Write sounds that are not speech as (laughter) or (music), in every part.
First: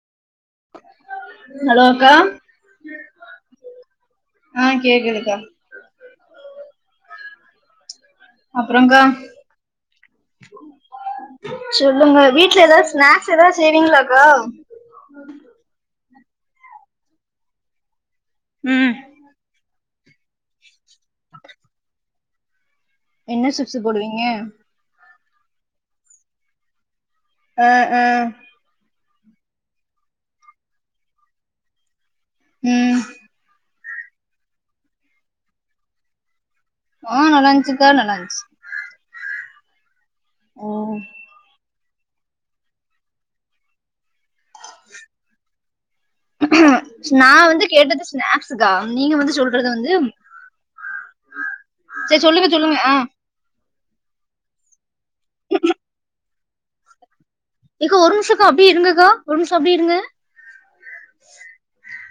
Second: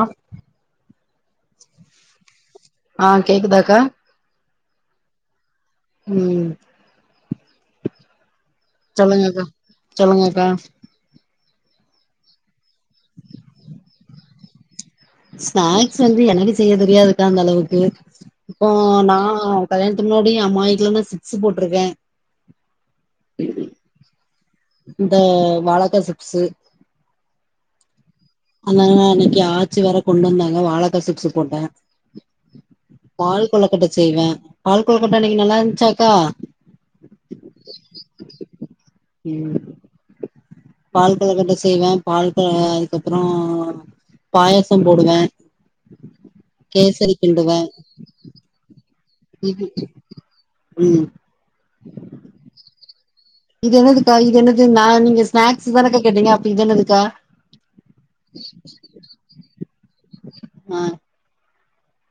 ஆஹ ஹலோ அக்கா ஆ கேக்குதாக்கா ஆ கேக்குதுக்கா ம் அப்புறம்க்கா சொல்லுங்கக்கா சொல்லுங்கக்கா சொல்லுங்க வீட்ல ஏதாவது ஸ்னாக்ஸ் எதாது செய்விங்களாக்கா ஸ்நாக்ஸ் வந்து எனக்கு செய்ய தெரியாதுக்கா அந்த அளவுக்கு இப்போ ம் நா கல்யாணத்துக்கு முன்னாடி அம்மா வீட்ல நா சிப்ஸு போட்ருக்கே என்ன சிப்ஸு போடுவீங்க இந்த வாழக்கா சிப்ஸு அ அ அந்தாங்க அன்னைக்கி ஆச்சி வேற கொண்டு வந்தாங்க வாழக்கா சிப்ஸு போட்டே ம் பால் கொளக்கட்ட செய்வே பால் கொளக்கட்ட அன்னைக்கு நல்லா இருந்ச்சாக்கா ஆ நல்லாஞ்சுக்கா நல்லாஞ்சு ம் பால் கொளக்கட்ட செய்வே பால்பல அதுக்கப்றோ கேசரி நா கிண்டுவே வந்து கேட்டது ஸ்நாக்ஸுக்கா அ நீங்க வந்து சொல்றது வந்து ம் செரி சொல்லுங்க சொல்லுங்க ஆ இது என்னதுக்கா இது என்னது நா நீங்க ஸ்நாக்ஸு தானக்கா கேட்டீங்க அப்ப இது என்னதுக்கா எக்கா ஒரு நிம்ஷக்கா அப்டியே இருங்கக்கா ஒரு நிம்ஷ அப்டியே இருங்க மா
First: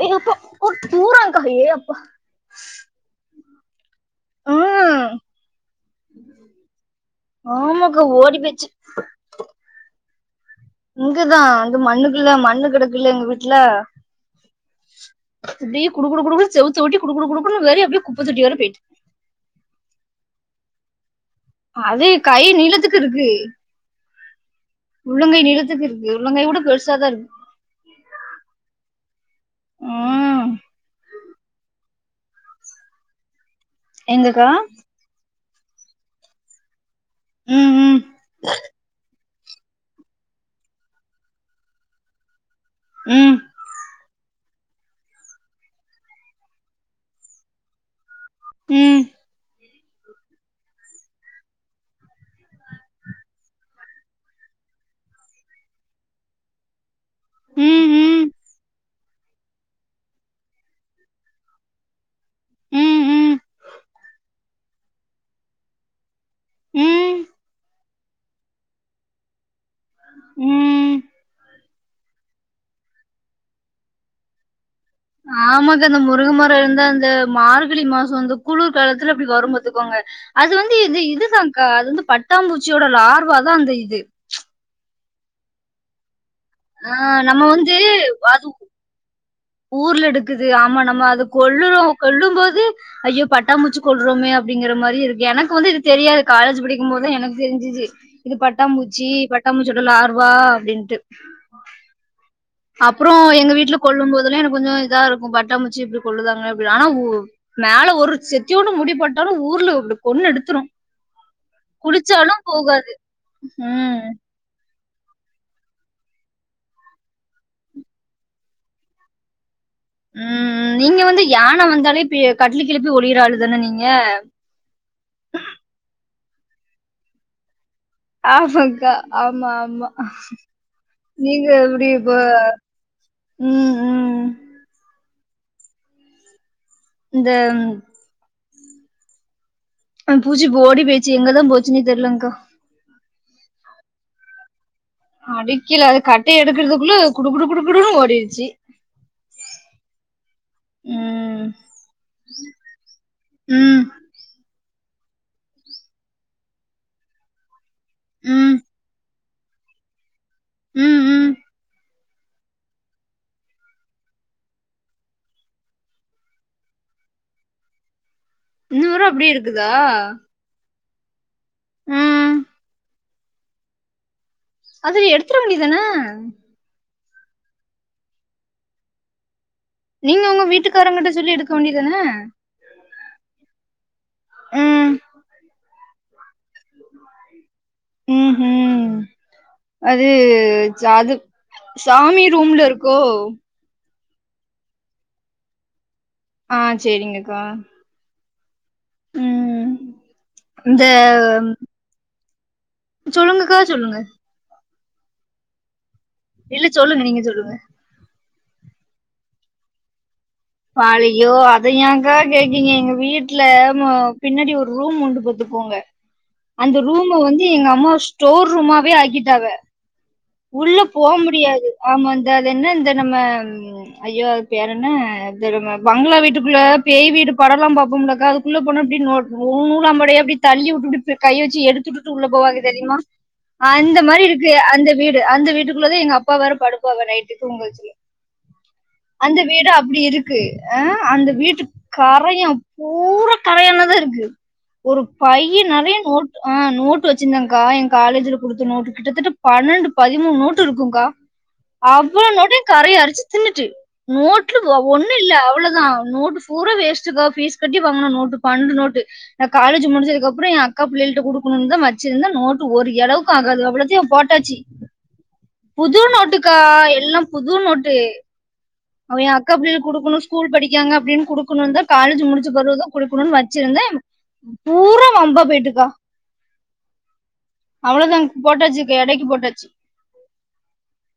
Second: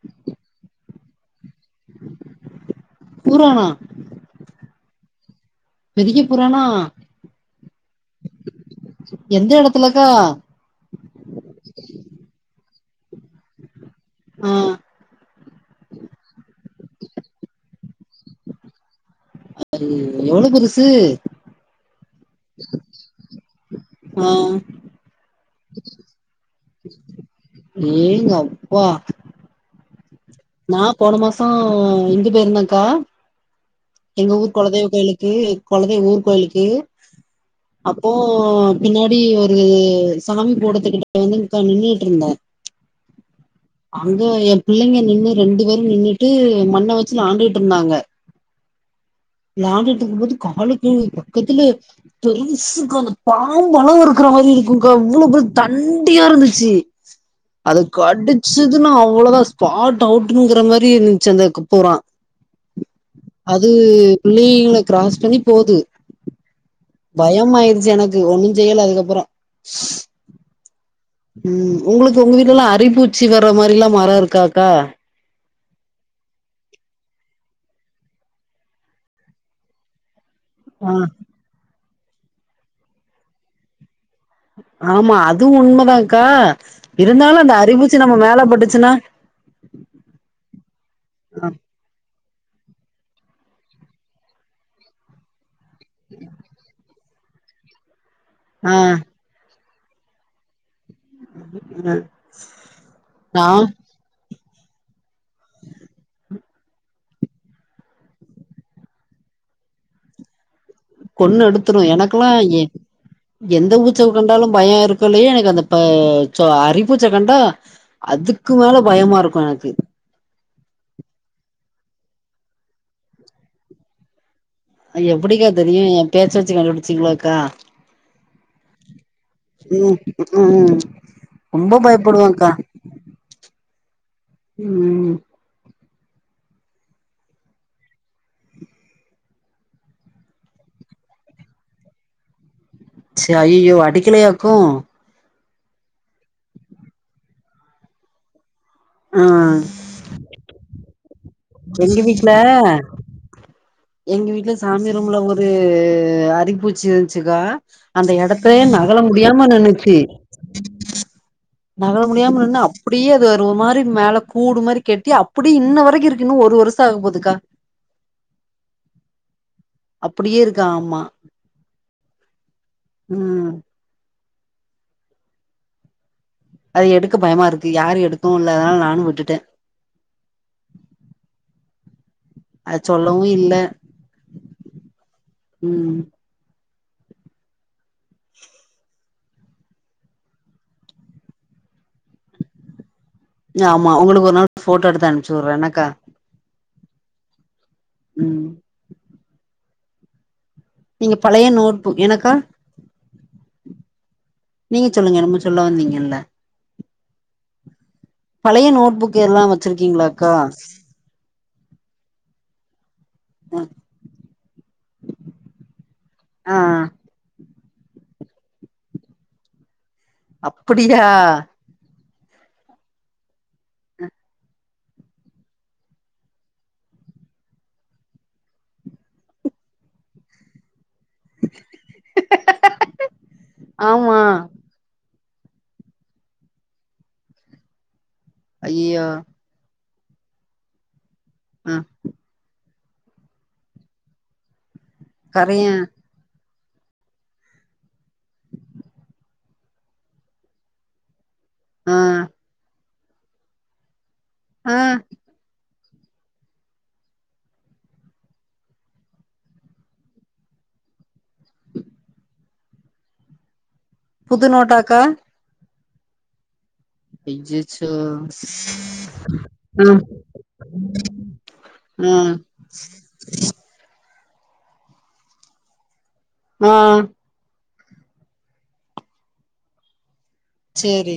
ஏ அப்பா ஒரு தூரங்க்கா ஏ அப்பா பூரானா ம் பெரிய பூரானா ஆமாக்கா ஓடி போய்ச்சு எந்த எடத்துலக்கா இங்குதா வந்து மண்ணுக்குல்ல மண்ணு கெடக்குல எங்க வீட்ல ஆ அப்டியே குடு குடு குடு குடுன் செவுத்த ஒட்டி குடு குடு குடு குடுன்னு வெளிய அப்டியே குப்ப தொட்டி வர போய்ட்டு அது எவ்ளோ பெருசு அது கை நீளத்துக்கு இருக்கு ஆ உள்ளங்கை நீளத்துக்கு இருக்கு உள்ளங்கை விட பெருசு ஏங்கப்பா ஆ நா போன மாசோ இங்கு போய்ருந்தங்க்கா எங்க எங்கக்கா ஊர் கொலதெய்வ கோயிலுக்கு கொலதெய்வ ஊர் கோயிலுக்கு ம் ம் அப்போ பின்னாடி இது சாமி போட்டத்துக்கிட்ட வந்துங்க்கா நின்னுட்ருந்த ம் அங்க எ பிள்ளைங்க நின்னு ரெண்டு பேரு நின்னுட்டு மண்ண வச்சு விளாண்டுட்ருந்தாங்க ம் விளாண்டுட்ருக்கும் போது காலுக்கு பக்கத்துல பெருசுக்கா அந்த பாம்பளவு இருக்குற மாரி இருக்குங்க்கா அவ்ளோ பெருசு தண்டியா இருந்துச்சு அதுக் ம் ம் கடுச் ச்சுசுனா அவ்வளோதா ஸ்பாட் அவுட்ங்கிற மாரி இருந்ன்ச்சு அந்த க பூரா ம் அது பிள்ளைங்கள கிராஸ் பண்ணி போது ம் ம் பயமாயிருச்சு எனக்கு ஒன்னு செய்யல அதுக்கப்பற ம் ம் உங்களுக்கு உங்க வீட்லலா அரிப்பூச்சி வர்ற மாரிலா மர இருக்காக்கா ஆமாக்கா இந்த முருங்கமர இருந்த அந்த மார்கழி மாசோ அந்த குளிர் காலத்துல அப்டி வரும் பாத்துகோங்க அது வந்து ஆ இது இதுதாங்க்கா அது வந்து பட்டாம்பூச்சியோட லார்வா தா அந்த இது ஆமா அது உண்மதாங்க்கா ஆ நம்ம இருந்தாலு அந்த அரிபூச்சி நம்ம மேலப்பட்டுச்சுனா ஊர்ல் எடுக்குது ஆமா நம்ம அத கொல்லுறோ சொல்லும் போது ஐயோ பட்டாம்பூச்சு கொல்றோமே அப்டிங்கிற மாரி இருக்கு எனக்கு வந்து இது தெரியாது காலேஜ் படிக்கும்போ துதா எனக்கு தெரிஞ்சிச்சு இது ஆ பட்டாம்பூச்சி பட்டாம்பூச்சியோட லார்வா அப்டின்ட்டு (unintelligible) அப்றோ நா எங்க வீட்ல கொல்லும் போதுலா எனக் கொஞ்ச இதா இருக்கு பட்டாம்பூச்சிய இப்டி கொல்லுதாங்களே அப்டினு ஆனா உ மேல ஒரு செத்தியோன்டு முடிப்பட்டாலு ஊ ஊர்லு இப்டி கோன்னு எடுத்துரு கொன்னு எடுத்துரு எனக்குலா குளிச்சாலு எ போகாது எந்த ம் ஊச்சவு கன்டாலு பய இருக் கொல்லயே எனக்கு அந்த ப சோ அரிப்பூச்ச கண்டா அதுக்கு மேல பயமாருக்கு எனக்கு ம் ம் நீங்க வந்து யான வந்தாலே பிய கட்லு கீல போய் ஒலிய்ற ஆளு தான நீங்க எப்புடிக்கா தெரியு எ பேச் வச்சு கண்டுபுடுச்சீங்ளோக்கா ஆமக்கா ஆமா ஆமா ம் ம் நீங்க ரொம்ப எவ்வுடி ப பயப்படுவங்க்கா ம் ம் ம் ம் இந்த ம் அ பூச்சிப்போ ஓடி பேச்சி எங்கதா போச்சுன்னே தெர்லங்க்கா சி ஐய்யோ அடிக்கலையாக்கு அடிக்கில அது கட்டை எடுக்குற்துக்குள்ளு குடு குடு குடு குடுன்னு ஓடிர்ச்சி ஆ ம் எங்கெ வீட்ல ம் எங்கி வீட்ல சாமி ரூம்ல ஒரு அரிப்பூச்சி இருந்ச்சிக்கா அந்த எடத்தே ம் நகல முடியாம நனுச்சி ம் ம் நகல முடியாம நின்னு அப்புடியே அது வரு ஒரு மாரி மேல கூடு மாரி கெட்டி அப்புடி இன்ன வரக்கு இருக்கு இன்னு ஒரு பொருசா ஆகு போதுக்கா ன்ன வர அப்டே இருக் அப்புடியே இருக் ஆமா ம் ம் அதுரி எடுத்துர வேண்டி தன அது எடுக்க பயமாருக்கு யாரு எடுக்கவு இல்ல அதுனால நானு விட்டுட்ட நீங்க ஒங்க வீட்டுக்காரங்குட்ட சொல்லி எடுக்க வேண்டி தான அத் சொல்லவு இல்ல ம் ம் ம் ஹு அது ஜாது சாமி ரூம்ல இருக்கோ மா ஒங்களுக் ஒரு நாள் போட்டோ எடுத்து அனும்ச்சுவுற்ற என்னக்கா ஆ சேரிங்கக்கா ம் ம் இந்த நீங்க பழைய நோட் புக் எனக்கா சொல்லுங்கக்கா சொல்லுங்க நீங்க சொல்லுங்க என்னமோ சொல்ல வந்தீங்கல்ல இல்ல சொல்லுங்க நீங்க சொல்லுங்க பலய நோட்புக் எல்லா வச்சிருக்கீங்ளாக் பாலயோ அத யாக்கா கேக்கீங்க எங்க வீட்ல ம் மோ பின்னடி ஒரு ரூம் உண்டு பத்துக்கோங்க ஆ அந்த ரூமு வந்து எங்க அம்மா ஸ்டோர் ரூமாவே ஆக்கிட்டாவ உள்ள அப்டியா போ முடியாது ஆமாந்து த அது என்ன இந்த நம்ம ஐயோ அது பேரன்ன தெரும பங்களா வீட்டுக்குள்ள பேய்வீடு படலா பாபோம்லக்கா அதுக்குள்ள போன அப்டே நோட் ஓ நூலாம்படையப்டி தள்ளி உட்டுட்டு கை வச்சு எடுத்துட்டுட்டு உள்ள போவாக தெரியுமா அந்த ஆமா மாரி இருக்கு அந்த வீட் அந்த வீட்டுக்குள்ள தா எங்க அப்பா வேரா படுப்பாவ நைட்டு தூங்கவச்சிரியே ஐயோ அந்த வீடு அப் ப்டி இருக்கு அ அந்த வீட்டுக் ஆ கரைய பூரா கரையன்ன தா இருக்கு ஒரு பையி கரைய நறைய நோட்டு ஆ நோட்டு் வச்சிர்ந்தங்க்கா எ காலேஜ்ல குடுத்த நோட்டு கிட்டத்திட்ட பனண்டு பதிமூண் நோட்டு இருக்குங்க்கா ஆ அவ்வள நோட்யு கரையை அரிச்சு தின்னுட்டு நோட்லு வ ஆ ஒன்னுல்ல அவ்ளோதா நோட்டு் பூரா வேஸ்டு கா பீஸ் கட்டி வாங்குன நோட்டு பன்ண்டு நோட்டு நா காலேஜ் முடிஞ்சதுக் அப்றோ எ அக்கா புள்ய இல்ட குடுக்கணுன்தா வச்சிருந்த நோட்டு ஒரு எளவுக்கு ஆகாது அவ்ளோ புது நோட்டாக்கா புது நோட்டுக்கா எல்லாம் புது நோட்டு பின்ஜிச்சோ அவ எ அக்கா பிள்ளைகளுக்கு குடுக்கணு ஸ்கூல் படிக்காங்க அப்டினு குடுக்கணுன்தா காலேஜ் ம் முடிச்ச பெறவுதா குடுக்கணுன் வச்சிருந்தே பூரா வம்பா போயிட்டுக்கா ஆ அவ்ளோதாங் போட்டாச்சிக எடைக்கு போட்டாச்சி சேரி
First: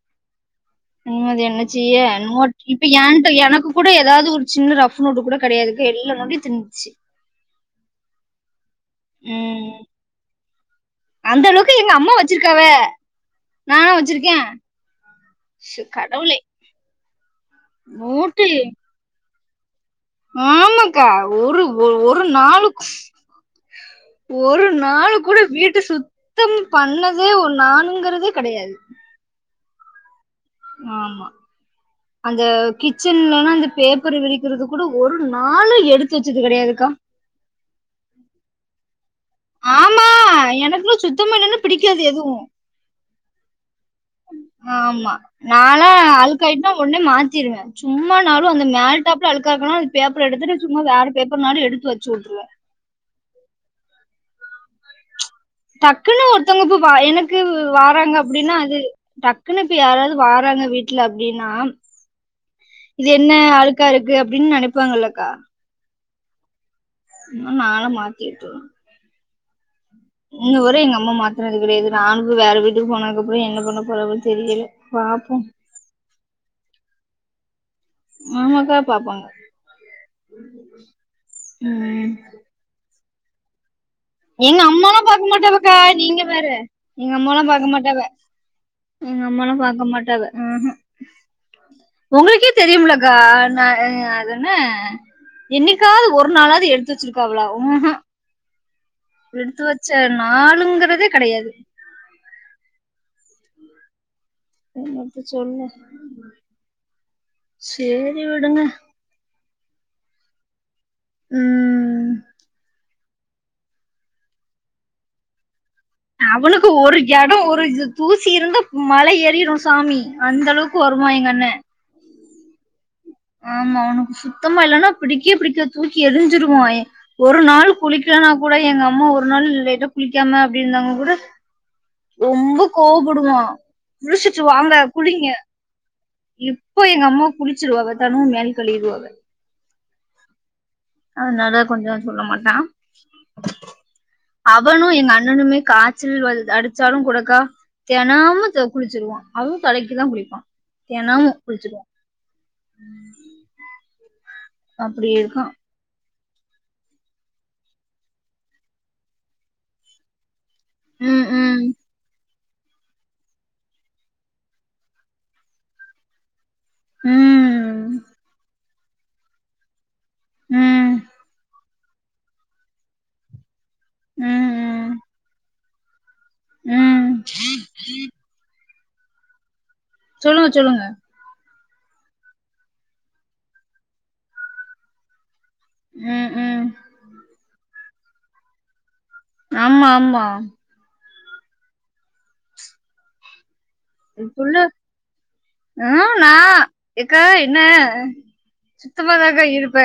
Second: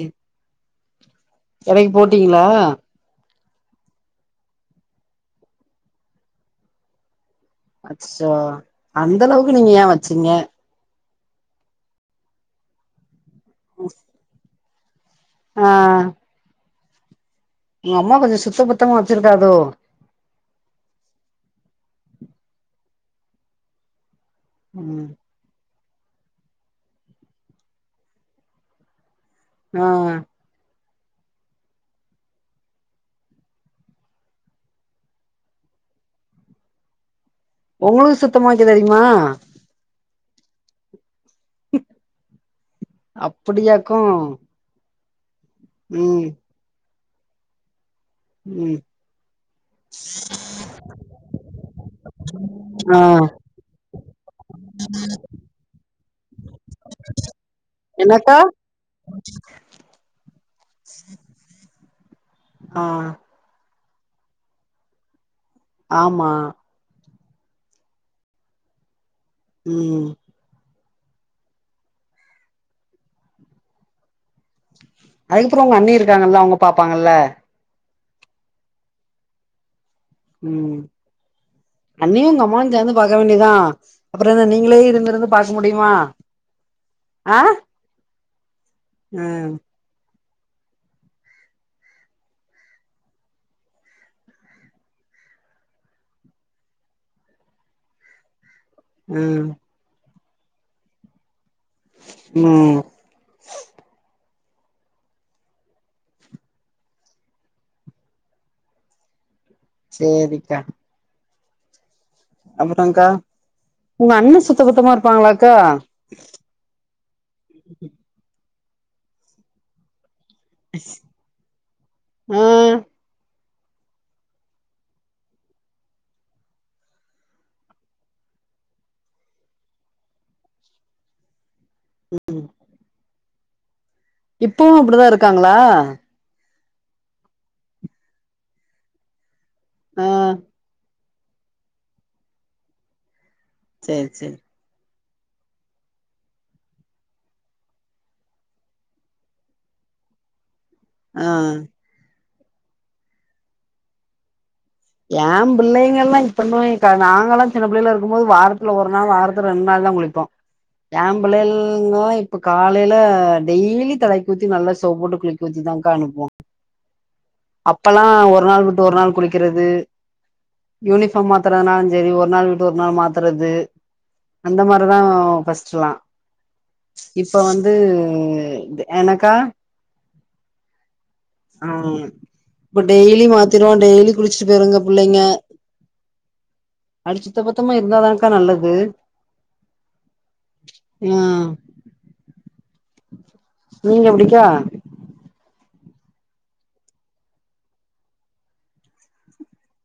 நிம்மதி என்ன எடைக்கு செய்ய போட்டீங்களா நோட் இப்ப ஏன் ட்ட எனக்கு கூட எதாது ஒரு சின்ன ரஃப் நோட்டு கூட கெடையாதுகா எல்லா நோட்டு திண்ச்சி அச்சச்சோ அந்தளவுக்கு நீங்க ஏ வச்சிங்க அந்தளவுக்கு எங்க அம்மா வச்சிருக்காவ நானா வச்சிருக்கே ஷோ கடவுளே உங்கம்மா கொஞ்சோ சுத்த பத்தமா வச்சிருக்காதோ ஆமக்கா ஒரு ஒ ஒரு நாளுக்கு ஒரு ம் நாளு கூட வீட் தி சுத்தம் பண்ணதே ஒன் நானுங்குறதே கெடையாது ஆ ஆமா அந்த கிச்சன்லனா அந்த பேப்பரு விரிக்கிறது கூட ஒரு நாளு எடுத்து வச்சது கெடையாதுக்கா ஒங்ளுக்கு சுத்தமா வக்கத் தெரிமா ஆமா எனக்குலா சுத்தமா இல்லனா‌ பிடிக்காது எதுவு அப்பிடியாக்கு ஆம்மா நாலா அழுக்காயிட்னா ஒன்னே மாத்திருவே சும்மாநாளு அந்த ம் மேல் டேப்ல அழுக்கா இருக்குனா ஒரு பேப்பர் எடுத்துட்டு சும்மா வேற பேப்பர்னாலு எடுத்து ‌வச்சு வுட்ருவோ ஆ டக்குனு ஒருத்தவங்க இப்ப வா எனக் க்கு வாறாங்க என்னக்கா அப்டினா அது டக்குன்னு இப்ப யாராது வாறாங்க வீட்ல அப்டினா ஆ இது என்ன அழுக்கா இருக்கு அப்டின் நெனைப்பாங்க இல்லக்கா ஆமா இன்னு நாலா மாத்தி விட்ருவ உம் அம்மா மாத்துறது கிடையாது நானும் இப்ப வேற வீட்டுக்கு போனதுக்கப்ற என்ன பண்ண போறாவன் தெரியல பாப்போ அதுக்கப்றோ ஒங்க அண்ணி இருக்காங்கல்ல அவுங்க பாப்பாங்கல்ல ஆமாக்கா பாப்பாங்க உம் ம் அண்ணியு உங்க அம்மாவு சேந்து பாக்க வேண்டிதா அப்ற என்ன எங்க நீங்களே அம்மாலா இருந்து இருந்து பாக்க மாட்டாவக்கா முடியுமா நீங்க வேற எங்க ஆ அம்மாலா பாக்க மாட்டாவ எங்க ம் அம்மாலா பாக்க மாட்டாவ ம் ம் ஒங்களுக்கே தெரியும்லக்கா நா அ அது என்ன என்னிக்காவது ஒரு நாளாவது எடுத்து வச்சிருக்காவளா ம் ம் ம் எடுத்து வச்ச நாளுங்குறதே கெடையாது உம் என்னத்தச் சொல்ல ‌ சேரி விடுங்க சேரிக்கா உம் அப்றங்கா உங்க அண்ண சுத்த பத்தமா இருப்பாங்ளாக்கா அவனுக்கு ஒரு எடோ ஒரு இ தூசி இருந்தா மல ஏறிரு சாமி அந்தளவுக்கு வருவா எங்கண்ண உம் ஆமா அவ்னுக் சுத்தமா இல்லனா பிடிக்வே பிடிக்காது தூக்கி எறிஞ்சுருவாயே ஒரு நாள் குளிக்லனா னாக்கூட எங்க அம்மா ஒரு நாள் லேட்டா குளிக்காம அப்டி இருந்தாங்க கூட ரொம்ப கோவப்படுவா குளிஷிட்டு வாங்க இப்பவு அப்டிதா குளிங்க இருக்காங்களா இப் இப்போ எங்க அம்மா குளிச்சிருவாவ தெனொ மேல் களியிடுவாக ஆ அதுனால கொஞ்சோ சொல்ல மாட்டா சேரி சேரி அவனு எங்க அண் ணனுமே காய்ச்சல் வந் அடிச்சாலு கூடக்கா தெனமு த குளிச்சிருவா அதுவு தலைக்கிதா குளிப்பா ஆ தெனமு குளிச்சிருவோ ம் ஏம்புள்ளைங்கல்லா இ பண்ணுவாய்ங்க்கா நாங்கல்லா சின்னப் புள்ளையலா இருக்கம் போது வாரத்துல ஒரு நாள் வாரத்துல ரெண்ட் நாள் தா குளிப்போ ம் ம் ஏம்புள்ளையள்ங்லா இப் ப காலைல டெய்லி தலக்கி ஊத்தி நல்லா சோப் போட்டு குளிக்க வெச்சி தாங்க்கா அனுப்புவோ ம் அப்பல்லா ஒரு நாள் விட்டு ஒரு நாள் குளிக்கெறது ம் யூனிஃபார்ம் மாத்றதுன்னாலு சேரி ஒரு நாள் விட்டு ஒரு நாள் மாத்துறது ம் அந்த ம் மாரிதா ஃபஸ்ட்டுலா ம் இப்ப வந்து து என்னக்கா சொல்லுங்க சொல்லுங்க ஆ இப்ப டெய்லி மாத்திருவா டெய்லி குளிச்சிட்டு போய்ருங்க புள்ளைங்க ம் ம் சுத்தபத்தமா இருந்தாதாங்க்கா நல்லது ஆமா ஆமா ம் நீங்க எப்டிக்கா புள்ள ஆ நா எக்கா என்ன சுத்தமாதாக்கா இருப்ப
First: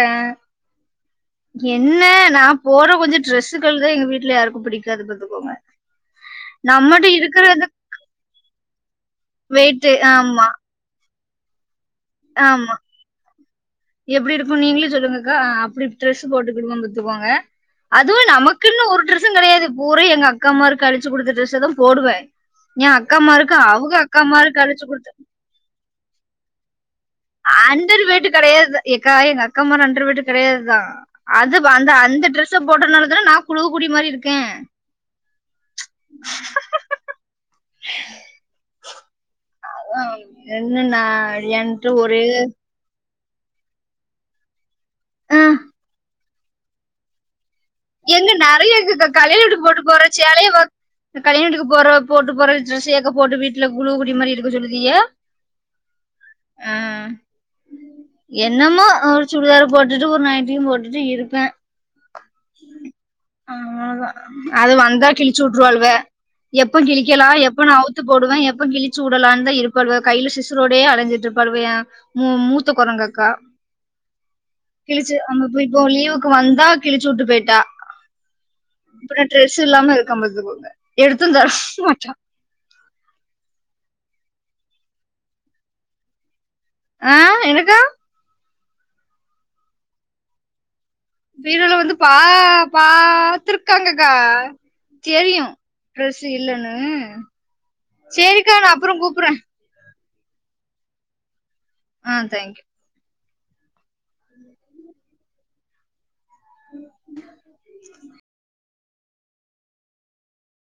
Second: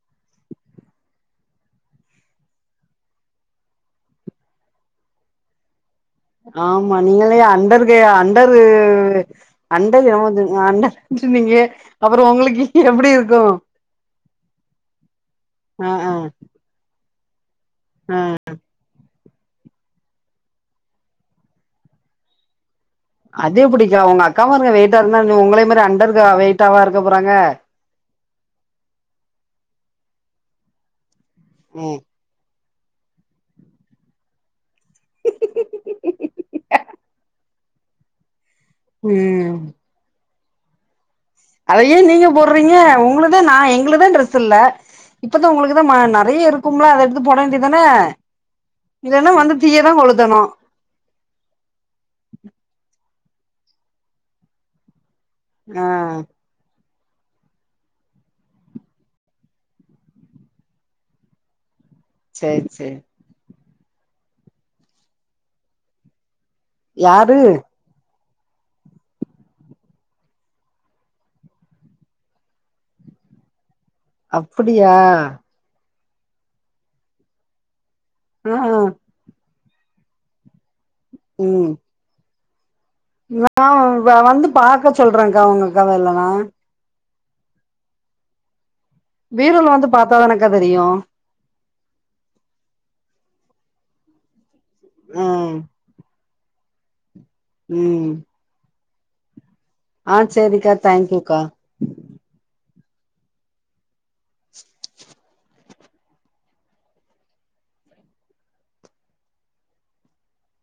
என்ன நா போர்ற கொஞ்சொ ட்ரெஸ்ஸுக்கள்தே எங்க வீட்ல யாருக்கும் புடிக்காது பாத்துக்கோங்க ஆமா நம்மட்ட நீங்களே இருக்கிற அந்த அண்டர் கே அண்டரூ வெயிட்டு அண்டர் ஆமா (unintelligible) அண்டர் விட்ருந்தீங்க அப்பறோ உங்களுக்கு ஆமா எப்டி இருக்கு எப்டி இருக்கு நீங்களே சொல்லுங்கக்கா அப்டி ஆ ஆ ட்ரெஸ்ஸு போட்டுக்குடுவோ பாத்துக்கோங்க அதுவு நமக்குனு ஒரு ட்ர ஸ்ஸுங் கடையாது பூரா எங்க அக்காம்மாரு கழிச்சிகெ குடுத்த ட்ரெஸ்ஸதா போடுவ அத எப்டிக்கா உங்க அக்காமாருங்க அழிச்சு குடுத்த வெயிட்டாருந்தாஞ்சொ உங்களய மாரி அண்டர்கா வெயிட்டாவா இருக்க போறாங்க கடையாது எக்கா எங்க அக்காமாரு அண்டர்வெயிட்டு கெடையாத்தா அது ப அந்த ம் அந்த ட்ரெஸ் ஸ போட்றனாலதா நா குழுகு குடி மாரி இருக்க ம் என்னன்னா அழியன் அத ஏ நீங்க போர்றீங்க உங்களுக் தா நா எங்களுதா ட்ரெஸ் இல்ல ஆ, இப்பதா உங்களுக்கு தா மா நறைய இருக்கும்ல அத எடுத்து போட வேண்டியத் எங்க நறையாருக்குக்கா கல்யாண வீட்டுக் போட்டு தீயதா போறச் கொளுத்தணு சேலைய வ கல்யாண வீட்டுக்கு போற போட்டு போற ட்ரெஸ்ஸயாக்கா போட்டு வீட்ல குழுகு குடி மாரி இருக்க சொல்லுதிய ஆ என்னமோ ஒரு சுடிதார போட்டுட்டு ஒரு நைட்டியும் போட்டுட்டு இருப்ப சேர் சேர் அவ்ளதா அது வந்தா கிழிச்சி உட்ருவாளுவ எப்ப கிழிக்கெலா யாரு எப்ப நா அவுத்துப் போடுவ எப்ப கிழிச்சுவுடலான்தா இருப்பாளுவ கைல சிசரோடயே அலஞ்சிட்ருப்பாளுவ ஏ மூ மூத்த கொரங்க க்கா அப்டியா கிழிச்சி அம் ப இப்ப வலியு கு வந்தா கிழிச்சி உட்டுப் போய்ட்டா அ அ சு இல்லாம இருக்கம் பாத்துக்கோங்க எடுத்துந் தர மாட்டா நான் வ வந்து பாக்க சொல்றேகா உங்க அக்காவ இல்லனா ஆ எனக்கா பீரோல வந்து பாத்தா தானக்கா தெரியு பீரோல வந்து பா பாத்துருக்காங்க க்கா தெரியு ம் டிரெஸ்சு இல்லன்னு ம் சரிக்கா நா அப்றோ கூப்றே ஆ சேரிக்கா தேங்க்யூக்கா ஆ தேங்க்யூ